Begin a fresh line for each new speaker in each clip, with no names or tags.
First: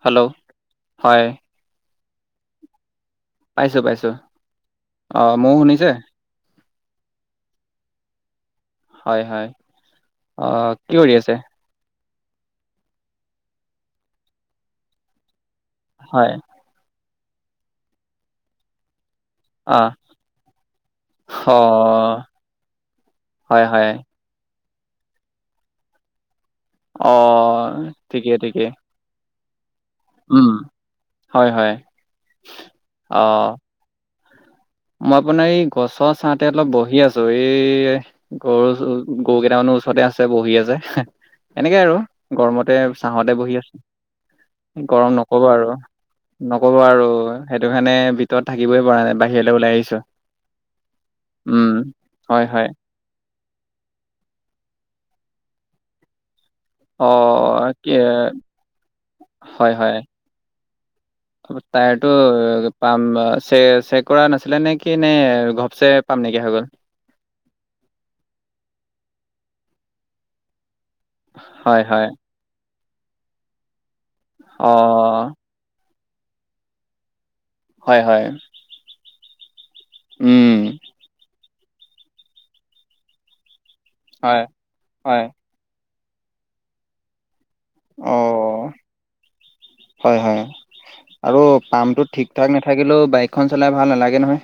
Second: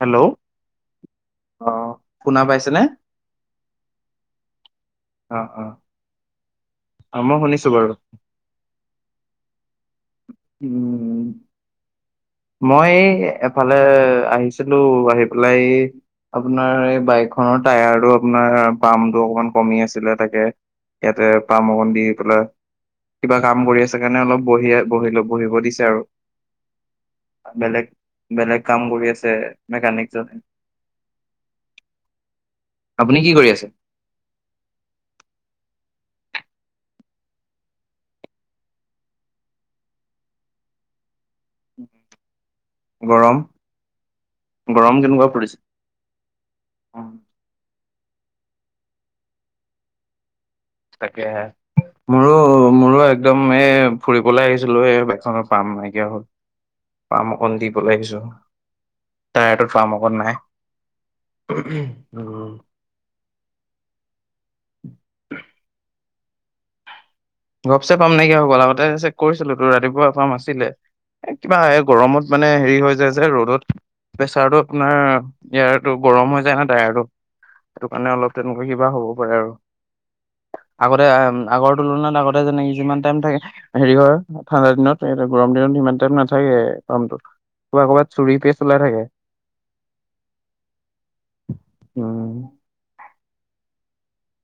Hello?
হয়
অ', শুনা পাইছেনে?
পাইছোঁ-পাইছোঁ। অ', ময়ো শুনিছে?
অ', মই শুনিছোঁ বাৰু।
হয়, হয়, অ', কি কৰি
উম
আছে?
মই এফালে আহিছিলোঁ, আহি পেলাই
হয়
আপোনাৰ আপোনাৰ এই বাইকখনৰ টায়াৰ টো আপোনাৰ পাম্পটো অকণমান
অ
কমি আছিলে তাকে, ইয়াতে
অ
পাম অকন দি পেলাই কিবা কাম
হয়
কৰি
হয়
আছে কাৰণে অলপ বহিয় বহিলোঁ, বহিব দিছে আৰু।
অ ঠিকে ঠিকে
বেলেগ-বেলেগ কাম কৰি আছে মেকানিক।
উম হয় হয় অ
আপুনি কি কৰি আছে?
মই আপোনাৰ এই গছৰ ছাহতে অলপ বহি আছোঁ, এই গৰু-গৰু কেইটামানৰ ওচৰতে আছে বহি আছে এনেকে আৰু। গৰমতে
গৰম
ছাঁহতে বহি আছোঁ, গৰম
কেনেকুৱা
নক'ব
পৰিছে?
আৰু। নকব আৰু
উম,
সেইটো কাৰণে ভিতৰত থাকিবই পৰা নাই বাহিৰলৈ ওলাই আহিছোঁ।
তাকেহে মোৰো-মোৰো এক একদম এ ফুৰিবলৈ আহিছিলোঁ, এই বকখনৰ পাম নাইকিয়া হ'ল।
অ
পাম অকণ দিব
কি
লৈ আহিছোঁ। [unintelligible] পাম অকণ নাই।
তাৰটো
উম
পাম চে চেক কৰা নাছিলে নে কি নে ঘপচে পাম নেকিয়া হৈ গ'ল?
গপচে পাম নাইকিয়া হয় গ'ল আগতে চেক কৰিছিলোঁ তো ৰাতিপুৱা পাম আছিলে। কিবা
হয়
এই
হয়
গৰমত মানে হেৰি হৈ যায় যে ৰ'দত, প্ৰেচাৰটো
অ
আপোনাৰ এয়াৰটো গৰম হৈ যায় ন তাইৰটো, সেইটো
হয়
কাৰণে
হয়
অলপ তেনেকুৱা কিবা হ'ব পাৰে আৰু।
উম।
আগতে আগৰ তুলনাত আগতে যেনেকে যিমান টাইম থাকে হেৰি হয় ঠাণ্ডা দিনত
হয়
এইটো গৰম দিনত ইিমান টাইম নাথাকে পামটো। ক'ৰবাত
অ
ক'ৰবাত চুৰি কেছ চলাই থাকে।
হয়, হয়। আৰু পাম্পটো ঠিক
উম
ঠাক নাথাকিলেও বাইকখন চলাই ভাল নালাগে নহয়।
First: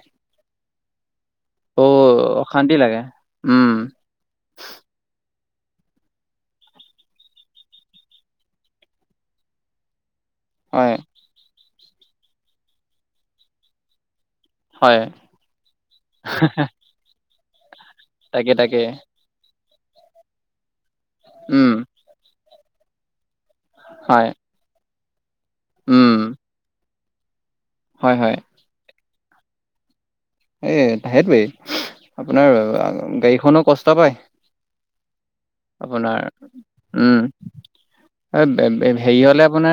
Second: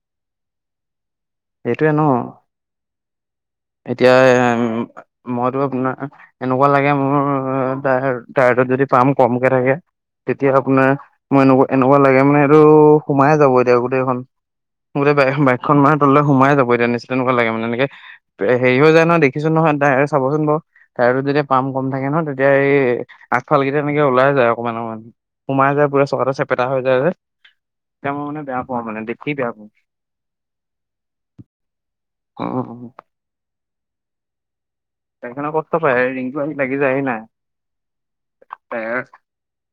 সেইটোয়ে
অ', অশান্তি লাগে, উম।
হয়, হয়, উম। মইতো আপোনাৰ এনেকুৱা লাগে মোৰ তাইৰটো যদি পাম কমকে থাকে তেতিয়া আপোনাৰ
হয়
মই এনেকুৱা-এনেকুৱা লাগে মানে এইটো সোমাইে যাব এতিয়া গোটেইখন।
হয়
গোটেই বাইকখন মাহৰ তললৈ সোমাই যাব এতিয়া নিশ্চয় তেনেকুৱা লাগে মানে এনেকে,
তাকে
হেৰী
তাকে
হয় যায় নহয় দে কিছো নহয় তাই চাবচোন বাৰু, তাইৰটোত যেতিয়া পাম
উম
কম থাকে নহয় তেতিয়া এই আগফালকেইটা এনেকে
হয়
ওলাই যায় অকণমান-অকমান, সোমাই যায় পুৰা
উম
চকাতে চেপেটা হৈ যায় যে। তেতিয়া
হয়
মই
হয়
মানে বেয়া পাওঁ মানে দেখি বেয়া পাওঁ।
এই তাহেটোৱেই, আপোনাৰ
অ'
গাড়ীখনো কষ্ট পায়।
বাইকখনে কষ্ট পায়
আপোনাৰ
ৰিংকু আহি লাগি যায়হি নাই
উম।
টায়াৰ
হেৰি হলে মানে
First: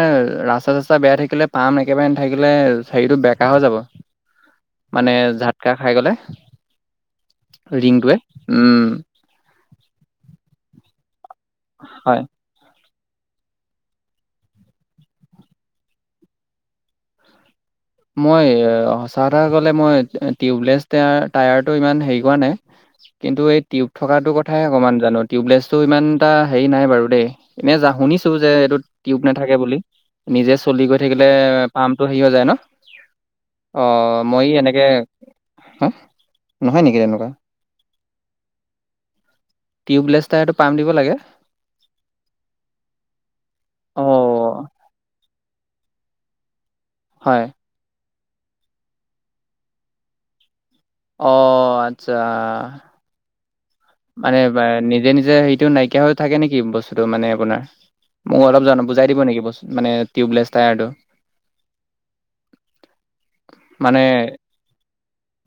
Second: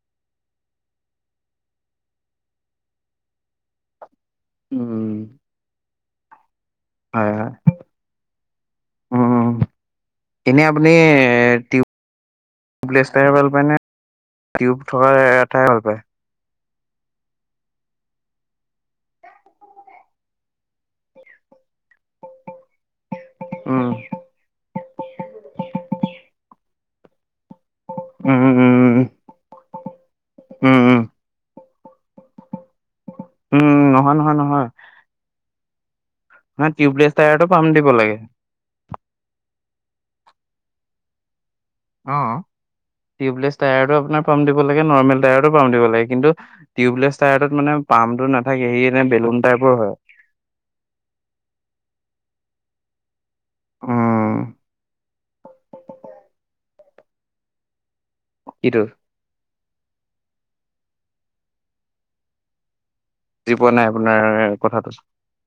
ৰাস্তা চাস্তা বেয়া থাকিলে পাম একেবাৰে নাথাকিলে হোৰৰিতো বেকা হৈ যাব।
উম।
মানে যাতকা খাই গ'লে
হয় হয়
ৰিংটোৱে, উম।
উম, এনেই আপুনি
হয়।
প্লেছাই ভাল পায় নে টিউব থকাৰ এটাই ভাল পায়?
মই সঁচা কথা ক'লে মই টিউবলেছ টাৰ টায়াৰটো ইমান হেৰি কৰা নাই।
[unintelligible]
কিন্তু এই
উম,
টিউব থকাটো কথায়ে অকণমান জানো টিউবলেছটো ইমান এটা হেৰি নাই বাৰু দেই। এনে শুনিছো
উম,
যে
উম, উম,
এইটো টিউব নাথাকে বুলি নিজে
উম,
চলি গৈ
উম,
থাকিলে পামটো হেৰি হৈ যায় ন,
উম, নহয়,
অ',
নহয়,
মই
নহয়।
এনেকে সম্
নহয় টিউবলেছ টায়াৰটো পাম দিব লাগে।
টিউবলেছ তাইয়াৰত টো পাম দিব লাগে।
অ', টিউবলেছ টায়াৰটো আপোনাৰ পাম
অঁ
দিব লাগে নৰ্মেল টায়াৰো পাম দিব লাগে কিন্তু টিউবলেছ
হয়
টায়াৰটোত মানে পাম্পটো নাথাকে সে এনে বেলুন টাইপৰ হয়।
অ', আচ্ছা।
উম।
মানে নিজে নিজে সেইটো নাইকিয়া হৈ থাকে নেকি বস্তুটো মানে আপোনাৰ। মোক অলপ জ
কিটো?
বুজাই দিব নেকি বস্ত মানে টিউবলেছ টায়াৰটো।
বুজি পোৱা নাই
মানে
আপোনাৰ কথাটো।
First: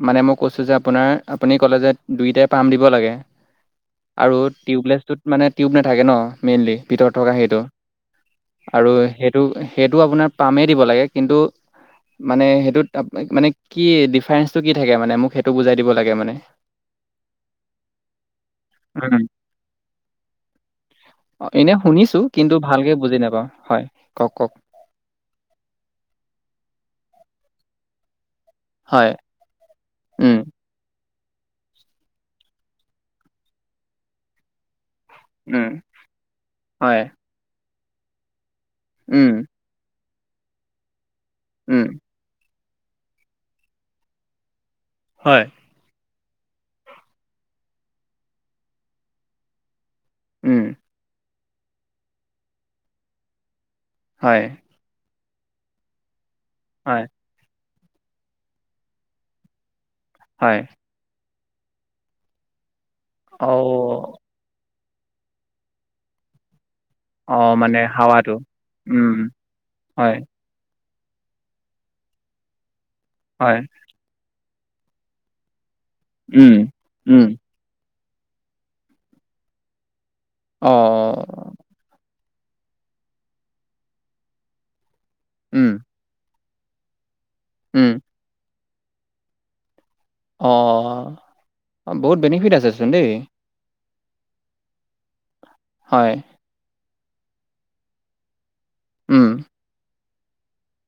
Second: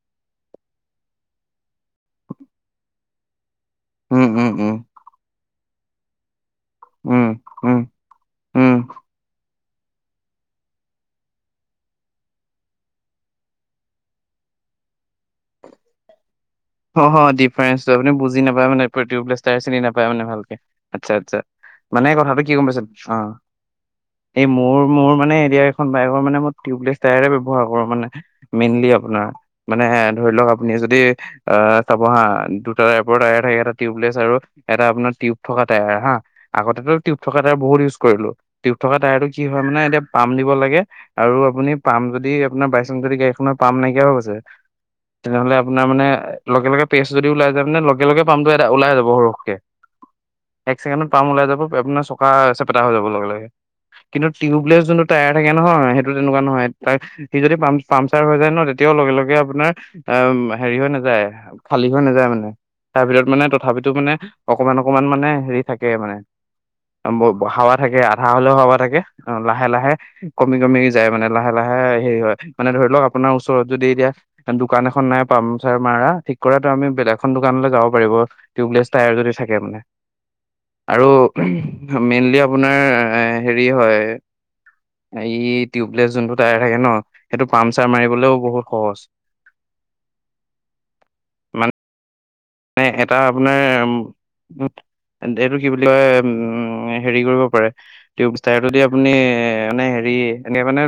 মানে মই কৈছোঁ যে আপোনাৰ আপুনি ক'লে যে দুইটাই পাম দিব লাগে।
উম,
আৰু
উম, উম,
টিউবলেছটোত মানে টিউব নাথাকে ন মেইনলি ভিতৰত
উম,
থকা সেইটো।
উম, উম।
আৰু সেইটো সেইটো আপোনাৰ পামেই দিব লাগে কিন্তু মানে সেইটোত মানে কি ডিফাৰেঞ্চটো কি থাকে মানে মোক সেইটো বুজাই দিব লাগে মানে।
অ ডিফাৰেঞ্চটো আপুনি বুজি নাপায় মানে
উম,
টিউব লেছ টায়াৰ চিনি নাপায় মানে ভালকে আচ্ছা আচ্ছা।
অ', এনে
মানে
শুনিছোঁ
কথাটো কি
কিন্তু
গম পাইছে
ভালকে বুজি
অ'
নাপাওঁ হয় কওক
এই
কওক
মোৰ মোৰ মানে এতিয়া বাই মানে মই টিউবলেছ টায়াৰে ব্যৱহাৰ কৰো মানে মেইনলি
হয়
আপোনাৰ মানে ধৰি
উম,
লওক আপুনি যদি আহ চাব হা দুটা টাইপৰ টায়াৰ থাকে এটা টিউবলেছ আৰু এটা আপোনাৰ টিউব থকা
উম,
টায়াৰ হা আগতেতো
হয়।
টিউব থকা টায়াৰ বহুত ইউজ কৰিলো টিউব থকা টায়াৰ টো কি হয় মানে এতিয়া পাম দিব লাগে আৰু আপুনি পাম যদি আপোনাৰ বাইচেন্স যদি গাড়ীখনৰ পাম নাইকিয়া হৈ গৈছে। তেনেহ'লে আপোনাৰ মানে লগে লগে পেষ্ট যদি ওলাই যায় মানে লগে লগে পামটো এটা ওলাই যাব সৰহকে।
উম।
এক ছেকেণ্ডত পাম ওলাই যাব আপোনাৰ চকা চেপেটা হৈ যাব লগে লগে। কিন্তু টিউবলেছ যোনটো টায়াৰ থাকে নহয় সেইটো তেনেকুৱা নহয় তাক সি যদি পাম পামচাৰ হৈ যায় ন, তেতিয়াও লগে- লগে আপোনাৰ অ', উম হেৰি হৈ নাযায় খালী হৈ নাযায় মানে তাৰ ভিতৰত মানে তথাপিতো মানে অকমান- অকমান মানে হেৰি থাকে মানে। হাৱা থাকে আধা
হাৱাটো।
হলেও হাৱা থাকে
উম,
অ লাহে- লাহে
হয়,
কমি কমি যায় মানে লাহে -লাহে হেৰি হয় মানে ধৰি লওক আপোনাৰ
হয়।
ওচৰত যদি এতিয়া দোকান এখন নাই পাম চাৰ মাৰা ঠিক
উম,
কৰা তো আমি
উম।
বেলেগখন দোকানলৈ যাব পাৰিব টিউবলেছ টায়াৰ যদি থাকে মানে।
অ,
আৰু মেইনলি আপোনাৰ হেৰি হয়। এই
উম,
টিউবলেছ যোনটো টায়াৰ থাকে ন সেইটো
উম।
পামচাৰ মাৰিবলেও বহুত সহজ।
অ', বহুত বেনিফিট আছে
মানে
চোন দেই।
এটা আপোনাৰ এইটো কি বুলি কয়
হয়,
উম হেৰি কৰিব পাৰে। টিউব টায়াৰটোদি আপুনি
উম,
মানে হেৰি হেৰি এনেকে মানে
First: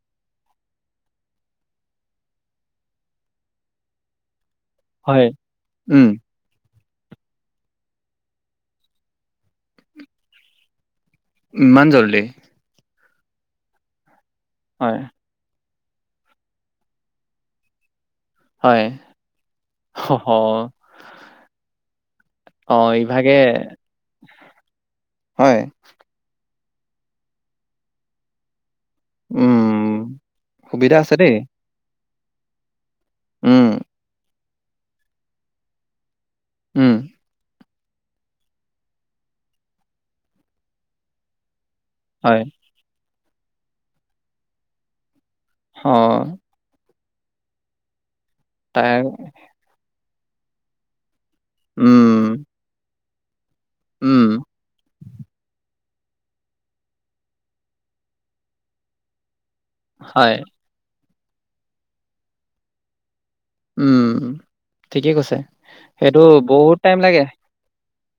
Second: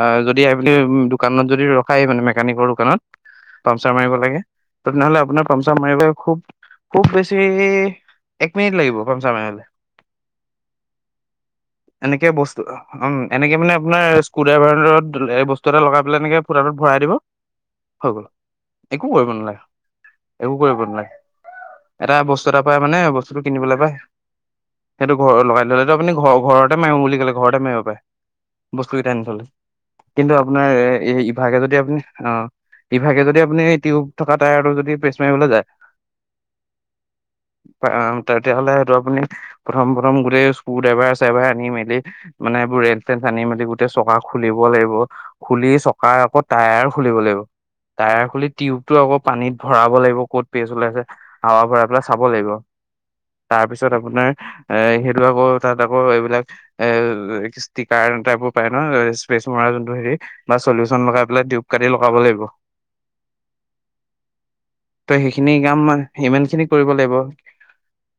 অ যদি আপুনি দোকানত যদি ৰখায় মানে মেকানিকৰ দোকানত পামচাৰ মাৰিব লাগে তেনেহলে
হয়,
আপোনাৰ পামচাৰ মাৰিব
উম,
খুব- খুব বেছি এক মিনিট লাগিব পামচাৰ মাৰিবলে।
ইমান জল্দি?
এনেকে বস্তু উম এনেকে মানে আপোনাৰ স্ক্ৰু ড্ৰাইভাৰৰ
হয়,
লগত এই বস্তু এটা লগাই পেলাই এনেকে ফুটাটোত ভৰাই দিব হৈ গ'ল।
হয়।
একো কৰিব নালাগে
অহ,
-একো কৰিব নালাগে এটা বচ পায়
অ,
মানে
ইভাগে
বস্তুটো কিনিবলৈ পায় সেইটো ঘৰ
হয়,
লগাই ল এইটো আপুনি ঘৰতে মাৰিম বুলি ক'লে ঘৰতে মাৰিব পাৰে। বস্তু গিটা আনি থলে
উম,
কিন্তু আপোনাৰ
সুবিধা আছে দেই।
ইভাগে যদি আপুনি অ। ইভাগে যদি আপুনি
উম,
টিউব থকা টায়াৰটো যদি প্ৰেছ মাৰিবলে যায়
উম।
তেতিয়াহ'লে সেইটো আপুনি প্ৰথম -প্ৰথম গোটেই স্কু ড্ৰাইভাৰ চাইভাৰ আনি মেলি
হয়।
মানে এইবোৰ একে আনি মেলি গোটেই চকা খুলিব লাগিব খুলি
অ,
চকাৰ আগত টায়াৰ খুলিব লাগিব, টায়াৰ খুলি টিউব
তাই
টো আকৌ পানীত ভৰাব লাগিব ক'ত পেষ্ট ওলাইছে। হাৱা ভৰাই পেলাই
উম,
চাব লাগিব তাৰ পিছত
উম,
আপোনাৰ এ সেইটো আকৌ তাত আকৌ এইবিলাক এ ষ্টিকাৰ টাইপৰ পায় ন, স্পেচ মৰা যোনটো হেৰি
হয়,
বা চলিউচন লগাই পেলাই টিউব কাটি লগাব লাগিব।
উম।
ত'
ঠিকে কৈছে।
সেইখিনি কামেই
সেইটো
সিমান খিনি
বহুত
কৰিব
টাইম
লাগিব।
লাগে।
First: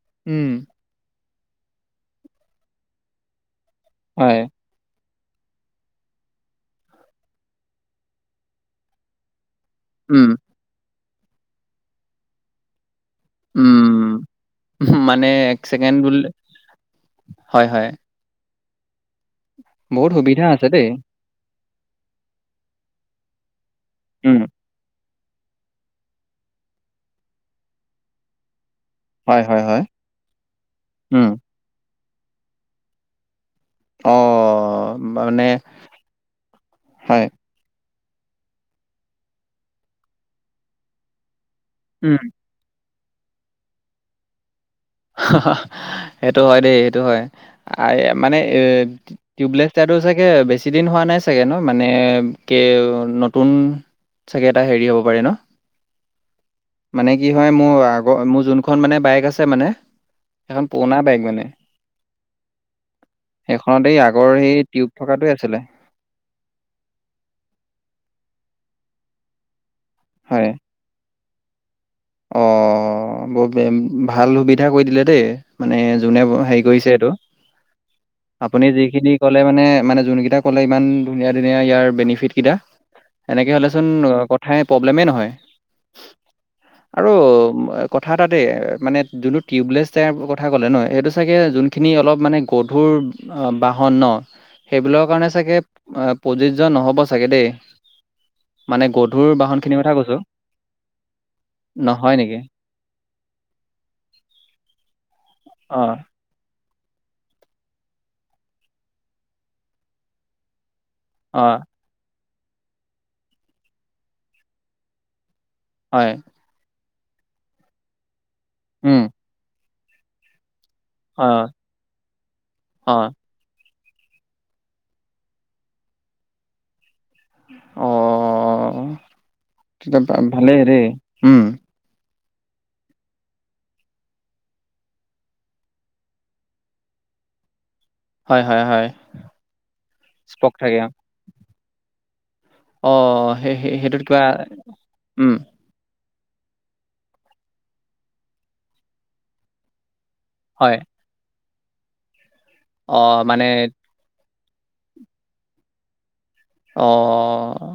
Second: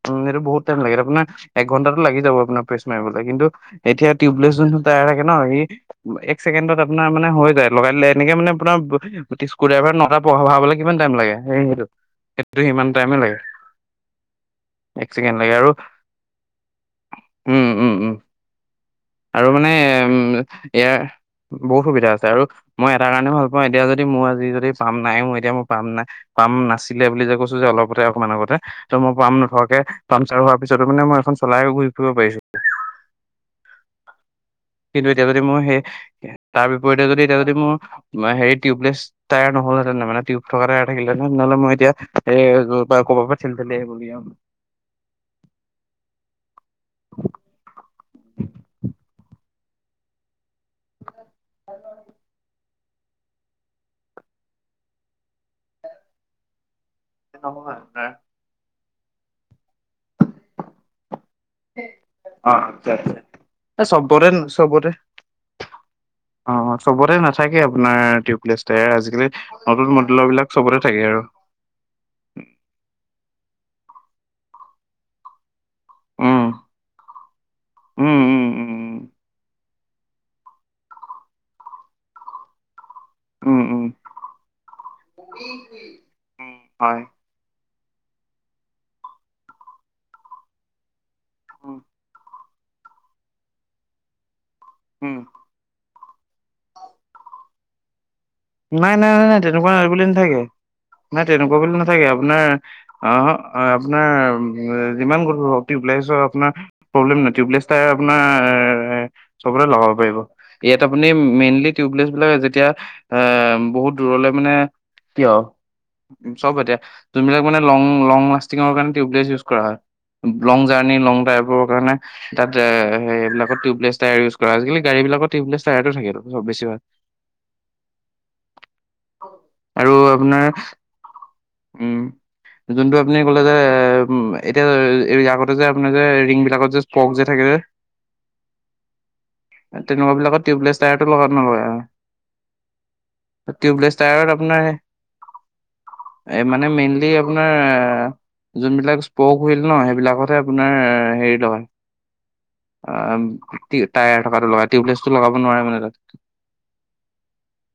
উম এইটো বহুত টাইম লাগে আপোনাৰ এঘণ্টাটো লাগি যাব আপোনাৰ প্ৰেছ মাৰিবলে কিন্তু এতিয়া
হয়,
টউবলেছ যোনটো তাই থাকে ন, সি এক ছেকেণ্ডত আপোনাৰ মানে হৈ যায় লগাই দিলে এনেকে মানে আপোনাৰ তিস্কু ড্ৰাইভাৰ নটা
উম,
পঢ়াবলে কিমান টাইম লাগে সেই সেইটো সেইটো সিমান টাইমেই লাগে।
উম,
এক
মানে
চেকেণ্ড লাগে আৰু
ছেকেণ্ড বুলি
উম
হয়, হয়।
উম উম। আৰু মানে
বহুত
উম
সুবিধা আছে তে।
ইয়াৰ বহুত সুবিধা আছে আৰু মই এটা কাৰণে ভাল পাওঁ এতিয়া যদি মোৰ
উম,
আজি যদি পাম নাই মোৰ এতিয়া মই পাম নাই পাম নাছিলে বুলি যে কৈছো যে অলপতে অকমান আগতে ত মই পাম
হয়, হয়,
নথকাকে
হয়,
পামচাৰ হোৱাৰ পিছতো মানে মই
উম,
এখন চলাই ঘুৰি ফুৰিব পাৰিছোঁ।
অ',
কিন্তু এতিয়া যদি
মানে
মোৰ সেই তাৰ বিপৰীতে যদি
হয়,
এতিয়া যদি মোৰ মই সেইত টউবলেচ টায়াৰ নহলহেতেন মানে টউব থকা টায়াৰ থাকিলে ন'হলে মই এতিয়া
উম,
এ ক'ৰবাৰ পৰা ঠেলি ঠেলি আহিব গে অ
[unintelligible] সেইটো হয় দেই সেইটো হয় আ মানে এ টিউবলেছ টায়াৰতোটো চাগে বেছি দিন হোৱা নাই চাগে ন, মানে কে নতুন চাগে এটা হেৰি হ'ব পাৰে ন।
[inaudible]
মানে কি হয়
নহয়
মোৰ
আপোনাৰ
আগৰ মোৰ যোনখন মানে বাইক আছে মানে সেখন পুৰণা বাইক মানে।
অ আচ্ছা আচ্ছা এ
সেইখনত এই
চবতে
আগৰ সেই
চবতে
টিউব থকাটোৱে আছিলে।
অ চবতে নাথাকে আপোনাৰ টিউপ্লেছাৰ আজিকালি নতুন মডেলৰ
হয়,
বিলাক চবৰে থাকে আৰু।
অ ব ভাল সুবিধা কৰি দিলে দেই মানে যোনে
উম
হেৰি কৰিছে এইটো
উম উম
আপুনি
উম
যিখিনি ক'লে মানে মানে যোনকেইটা ক'লে ইমান ধুনীয়া ধুনীয়া ইয়াৰ বেনিফিট কিটা এনেকে
উম উম
হ'লেচোন কথাই প্ৰব্লেমেই নহয়।
উম। হয়
[unintelligible] কথা তাতে মানে জোনটো টিয়ুবলেছ টায়াৰ কথা ক'লে ন, সেইটোছ চাগে
উম
যোনখিনি অলপ মানে গধুৰ বাহন ন, সেইবিলাকৰ
উম
কাৰণে চাগে প্ৰযোজ্য নহ'ব চাগে দে।
নাই নাই নাই নাই তেনেকুৱা নাই
কথা
বুলি
কৈছোঁ,
নাথাকে। নাই তেনেকুৱা বুলি নাথাকে
নহয় নেকি?
আপোনাৰ আহ আপোনাৰ যিমান গধুৰ হওঁক
অ',
টিউবলেছৰ আপোনাৰ প্ৰব্লেম নাই টউবলেছ আপোনাৰ চবতে লগাব পাৰিব। ইয়াত আপুনি
অ',
মেইনলি টিউবলেছ বিলাক যেতিয়া হেম বহুত দূৰলে মানে কিয়
হয়।
চব এতিয়া যোনবিলাক মানে লং লং লাষ্টিঙৰ কাৰণে
উম,
টিউবলেচ ইউজ কৰা হয়। লং জাৰ্ণি লং
অ',
ড্ৰাইভৰ কাৰণে তাত
অ'।
সেইবিলাকত টিউবলেছ টায়াৰ ইউজ আজিকালি গাড়ী বিলাকত টিউবলেছ টায়াৰ থাকে, চব বেছি ভাগ।
অ।
আৰু
তেতিয়া ভা
আপোনাৰ
ভালেই দেই,
উম যোনটো আপুনি কলে যে এতিয়া আগতে যে আপোনাৰ যে ৰিংবিলাকত যে পক যে থাকে যে
হয়, হয়, হয়।
তেনেকুৱা বিলাকত
স্পক
টিউবলেছ
থাকে অ'।
টায়াৰ লগত নলয়া অ
অ সেই সেইটোত কিবা,
টায়াৰত আপোনাৰ
উম।
এ মানে মেইনলি আপোনাৰ এ যোনবিলাক স্পক উইল ন সেইবিলাকত আছে
হয়,
আপোনাৰ হেৰি থকা। অ টায়াৰ থকাটো লগা টিউবলেছটো লগাব নোৱাৰে মানে তাত।
অঁ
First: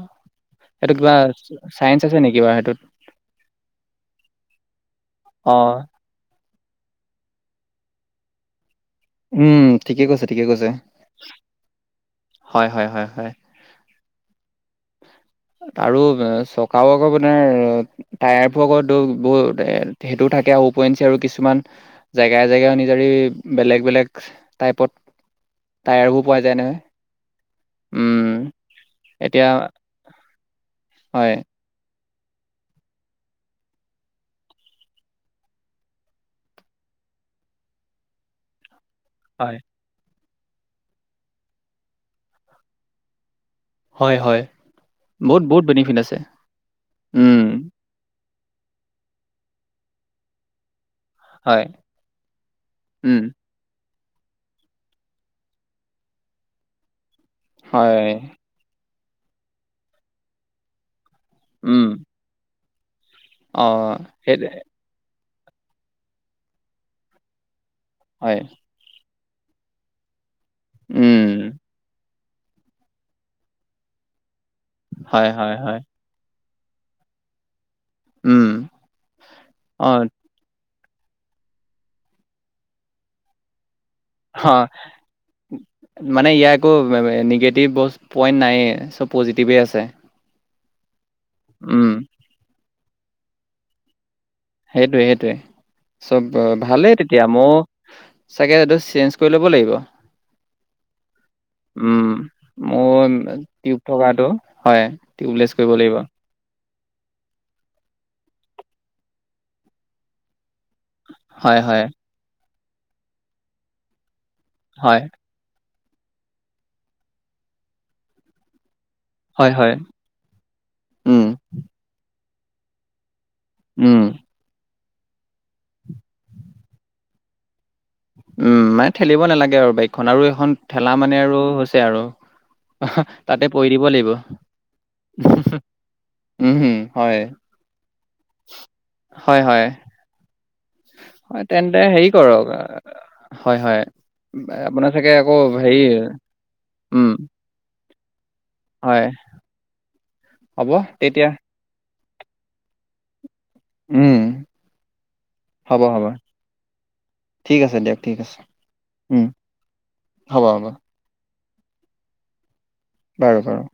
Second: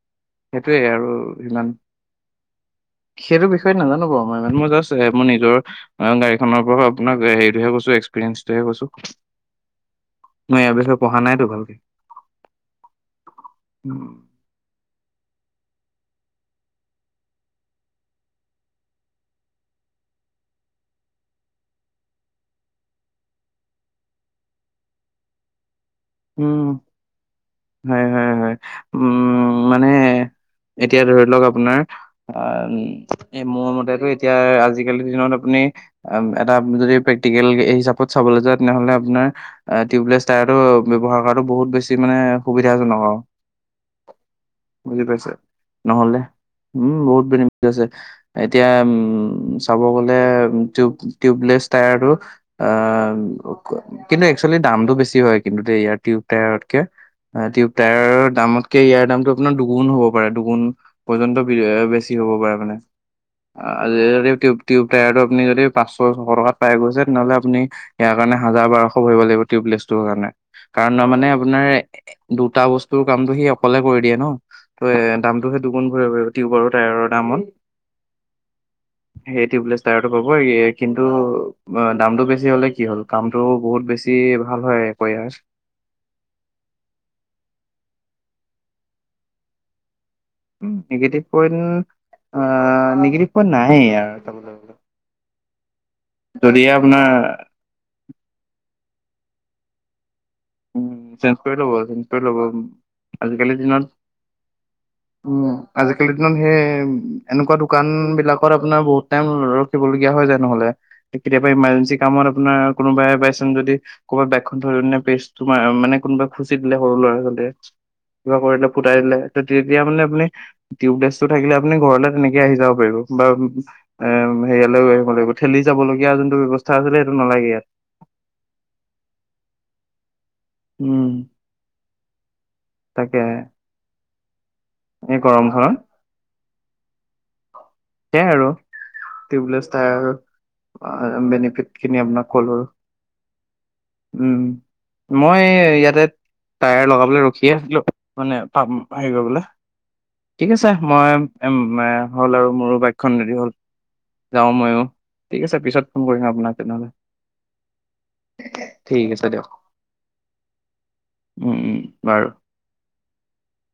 সেইটোয়ে
সেইটো
আৰু
কিবা
ইমান
চাইন্ঞ্চ আছে নেকি বাৰু সেইটোত।
সেইটো বিষয়ে নাজানো বাৰু মই ই মোৰ জাষ্ট এ মোৰ নিজৰ অ গাড়ীখনৰ পৰাও আপোনাক হেৰিটোহে কৈছো এক্সপিৰিেঞ্চটোহে কৈছো।
উম ঠিকে কৈছে ঠিকে
মই
কৈছে
ইয়াৰ বিষয়ে পঢ়া নাইতো ভালকে
হয় হয় হয় হয়।
উম।
আৰু চকাও আকৌ মানে টায়াৰবোৰ আকৌ বহু সেইটো থাকে আৰু উপৰিঞ্চি আৰু কিছুমান জেগাই জেগাই অনুজাৰী বেলেগ বেলেগ টাইপত। টায়াৰবোৰ পোৱা যায় নহয়।
হয়
উম,
হয় হয় উম
এতিয়া
মানে এতিয়া ধৰি
হয়,
লওক আপোনাৰ আ এ মোৰ মতেতো এতিয়া আজিকালিৰ দিনত আপুনি এটা যদি প্ৰেক্টিকেল হিচাপত চাবলে যোৱা তেনেহলে আপোনাৰ
হয়,
টিউবলেছ টায়াৰটো ব্যৱহাৰ কৰাতো বহুত বেছি মানে সুবিধাজনক আৰু।
হয়, হয়।
বুজি পাইছে
বহুত বহুত বেনিফিট
নহলে
আছে।
উম বহুত ঠিক আছে এতিয়া উম চাব গলে টিউব টিউবলেছ
হয়,
টায়াৰটো
উম,
অ কিন্তু একচুৱেলি দামতটো বেছি হয়। কিন্তু দেই ইয়াৰ টিউব টায়াৰতকে টিউব
হয়,
টায়াৰৰ দামত কে ইয়াৰ দামটো আপোনাৰ দুগুণ হ'ব পাৰে দুগুণ পৰ্যন্ত
উম,
বেছি হ'ব পাৰে মানে।
অ,
টিউব
সেইটোৱে
টিউব টায়াৰটো আপুনি যদি পাঁচশ ছয়শ টকাত পাই গৈছে, তেনেহ'লে আপুনি ইয়াৰ কাৰণে
হয়,
হাজাৰ বাৰশ ভৰিব লাগিব। টিউবলেছটোৰ কাৰণে। কাৰণ
উম,
মানে আপোনাৰ দুটা বস্তুৰ কামটো সি অকলে কৰি দিয়ে ন ত এ
হয়,
দামতটো
হয়,
সেই
হয়,
দুগুণ ভৰিব লাগিব। টিউব আৰু টায়াৰৰ দামত
উম,
সেই টিউবলেছ
অ,
টায়াৰটো হব' কিন্তু অ দামতটো বেছি হ'লে কি হ'ল কামতটো বহুত বেছি
হ,
ভাল হয়। আকৌ ইয়াৰ
মানে ইয়াৰ একো নিগেটিভ ব পইণ্ট নাই চব পজিটিভেই আছে।
উ negative point
um,
ah negative point নাই আৰু ত।
সেইটোৱে সেইটোৱে চব ভালেই
আপোনাৰ
তেতিয়া মইও চাগে এইটো চেঞ্জ কৰি ল'ব লাগিব।
উম। চেঞ্চ কৰি ল'ব চেঞ্চ
উম,
কৰি ল'ব
মোৰ
আজিকালি
টিউব
দিনত
থকাটো হয়,
উম
টিউবলেছ কৰিব লাগিব।
আজিকালি সেই এনেকুৱা দোকান বিলাকত আপোনাৰ বহুত টাইম ৰখিব লগীয়া হয় যায় নহলে। কেতিয়াবা
হয়, হয়,
ইমাৰ্জেঞ্চি কামত আপোনাৰ কোনোবাই বাইচানঞ্চ যদি কবাত বাইকখন থৈ কেনে
হয়,
তোমাৰ মানে কোনোবাই খুচি দিলে সৰু ল'ৰা ছোৱালীয়ে কিবা কৰিলে ফুটাই দিলে
হয়, হয়,
তেতিয়া মানে আপুনি
উম,
টিউবলেছটো থাকিলে আপুনি ঘৰলে তেনেকে আহি যাব পাৰিব বা
উম।
এ সেয়ালৈ লৈ আহিব লাগিব ঠেলি যাবলগীয়া যোনটো ব্যৱস্থা আছিলে সেইটো নালাগে ইয়াত।
মানে ঠেলিব নালাগে আৰু বাইকখন আৰু এইখন ঠেলা
উম,
মানে আৰু হৈছে আৰু
তাকে
তাতে পৰি দিব লাগিব।
এই গৰম খনত।
উম হুম হয়।
সেইয়াই আৰু
হয়, হয়,
টিউবলেছ টায়াৰ আৰু।
হয়, তেন্তে
বেনিফিটখিনি
হেৰি
আপোনাক
কৰক
কলো আৰু।
আহ, হয়, হয়।
উম
আপোনাৰ চাগে আকৌ
মই
হেৰি
ইয়াতে টায়াৰ
উম,
লগাবলৈ ৰখি আছিলোঁ মানে পাম
হয়,
হেৰি কৰিবলৈ ঠিক আছে
হ'ব
মই
তেতিয়া
হ'ল আৰু মোৰো বাইকখন ৰেডি হ'ল।
উম,
যাওঁ ময়ো ঠিক আছে
হ'ব,
পিছত ফোন
হ'ব,
কৰিম আপোনাক তেনেহ'লে।
ঠিক আছে দিয়ক ঠিক আছে
ঠিক
উম
আছে দিয়ক
হ'ব, হ'ব।
উম, উম বাৰু।
বাৰু, বাৰু।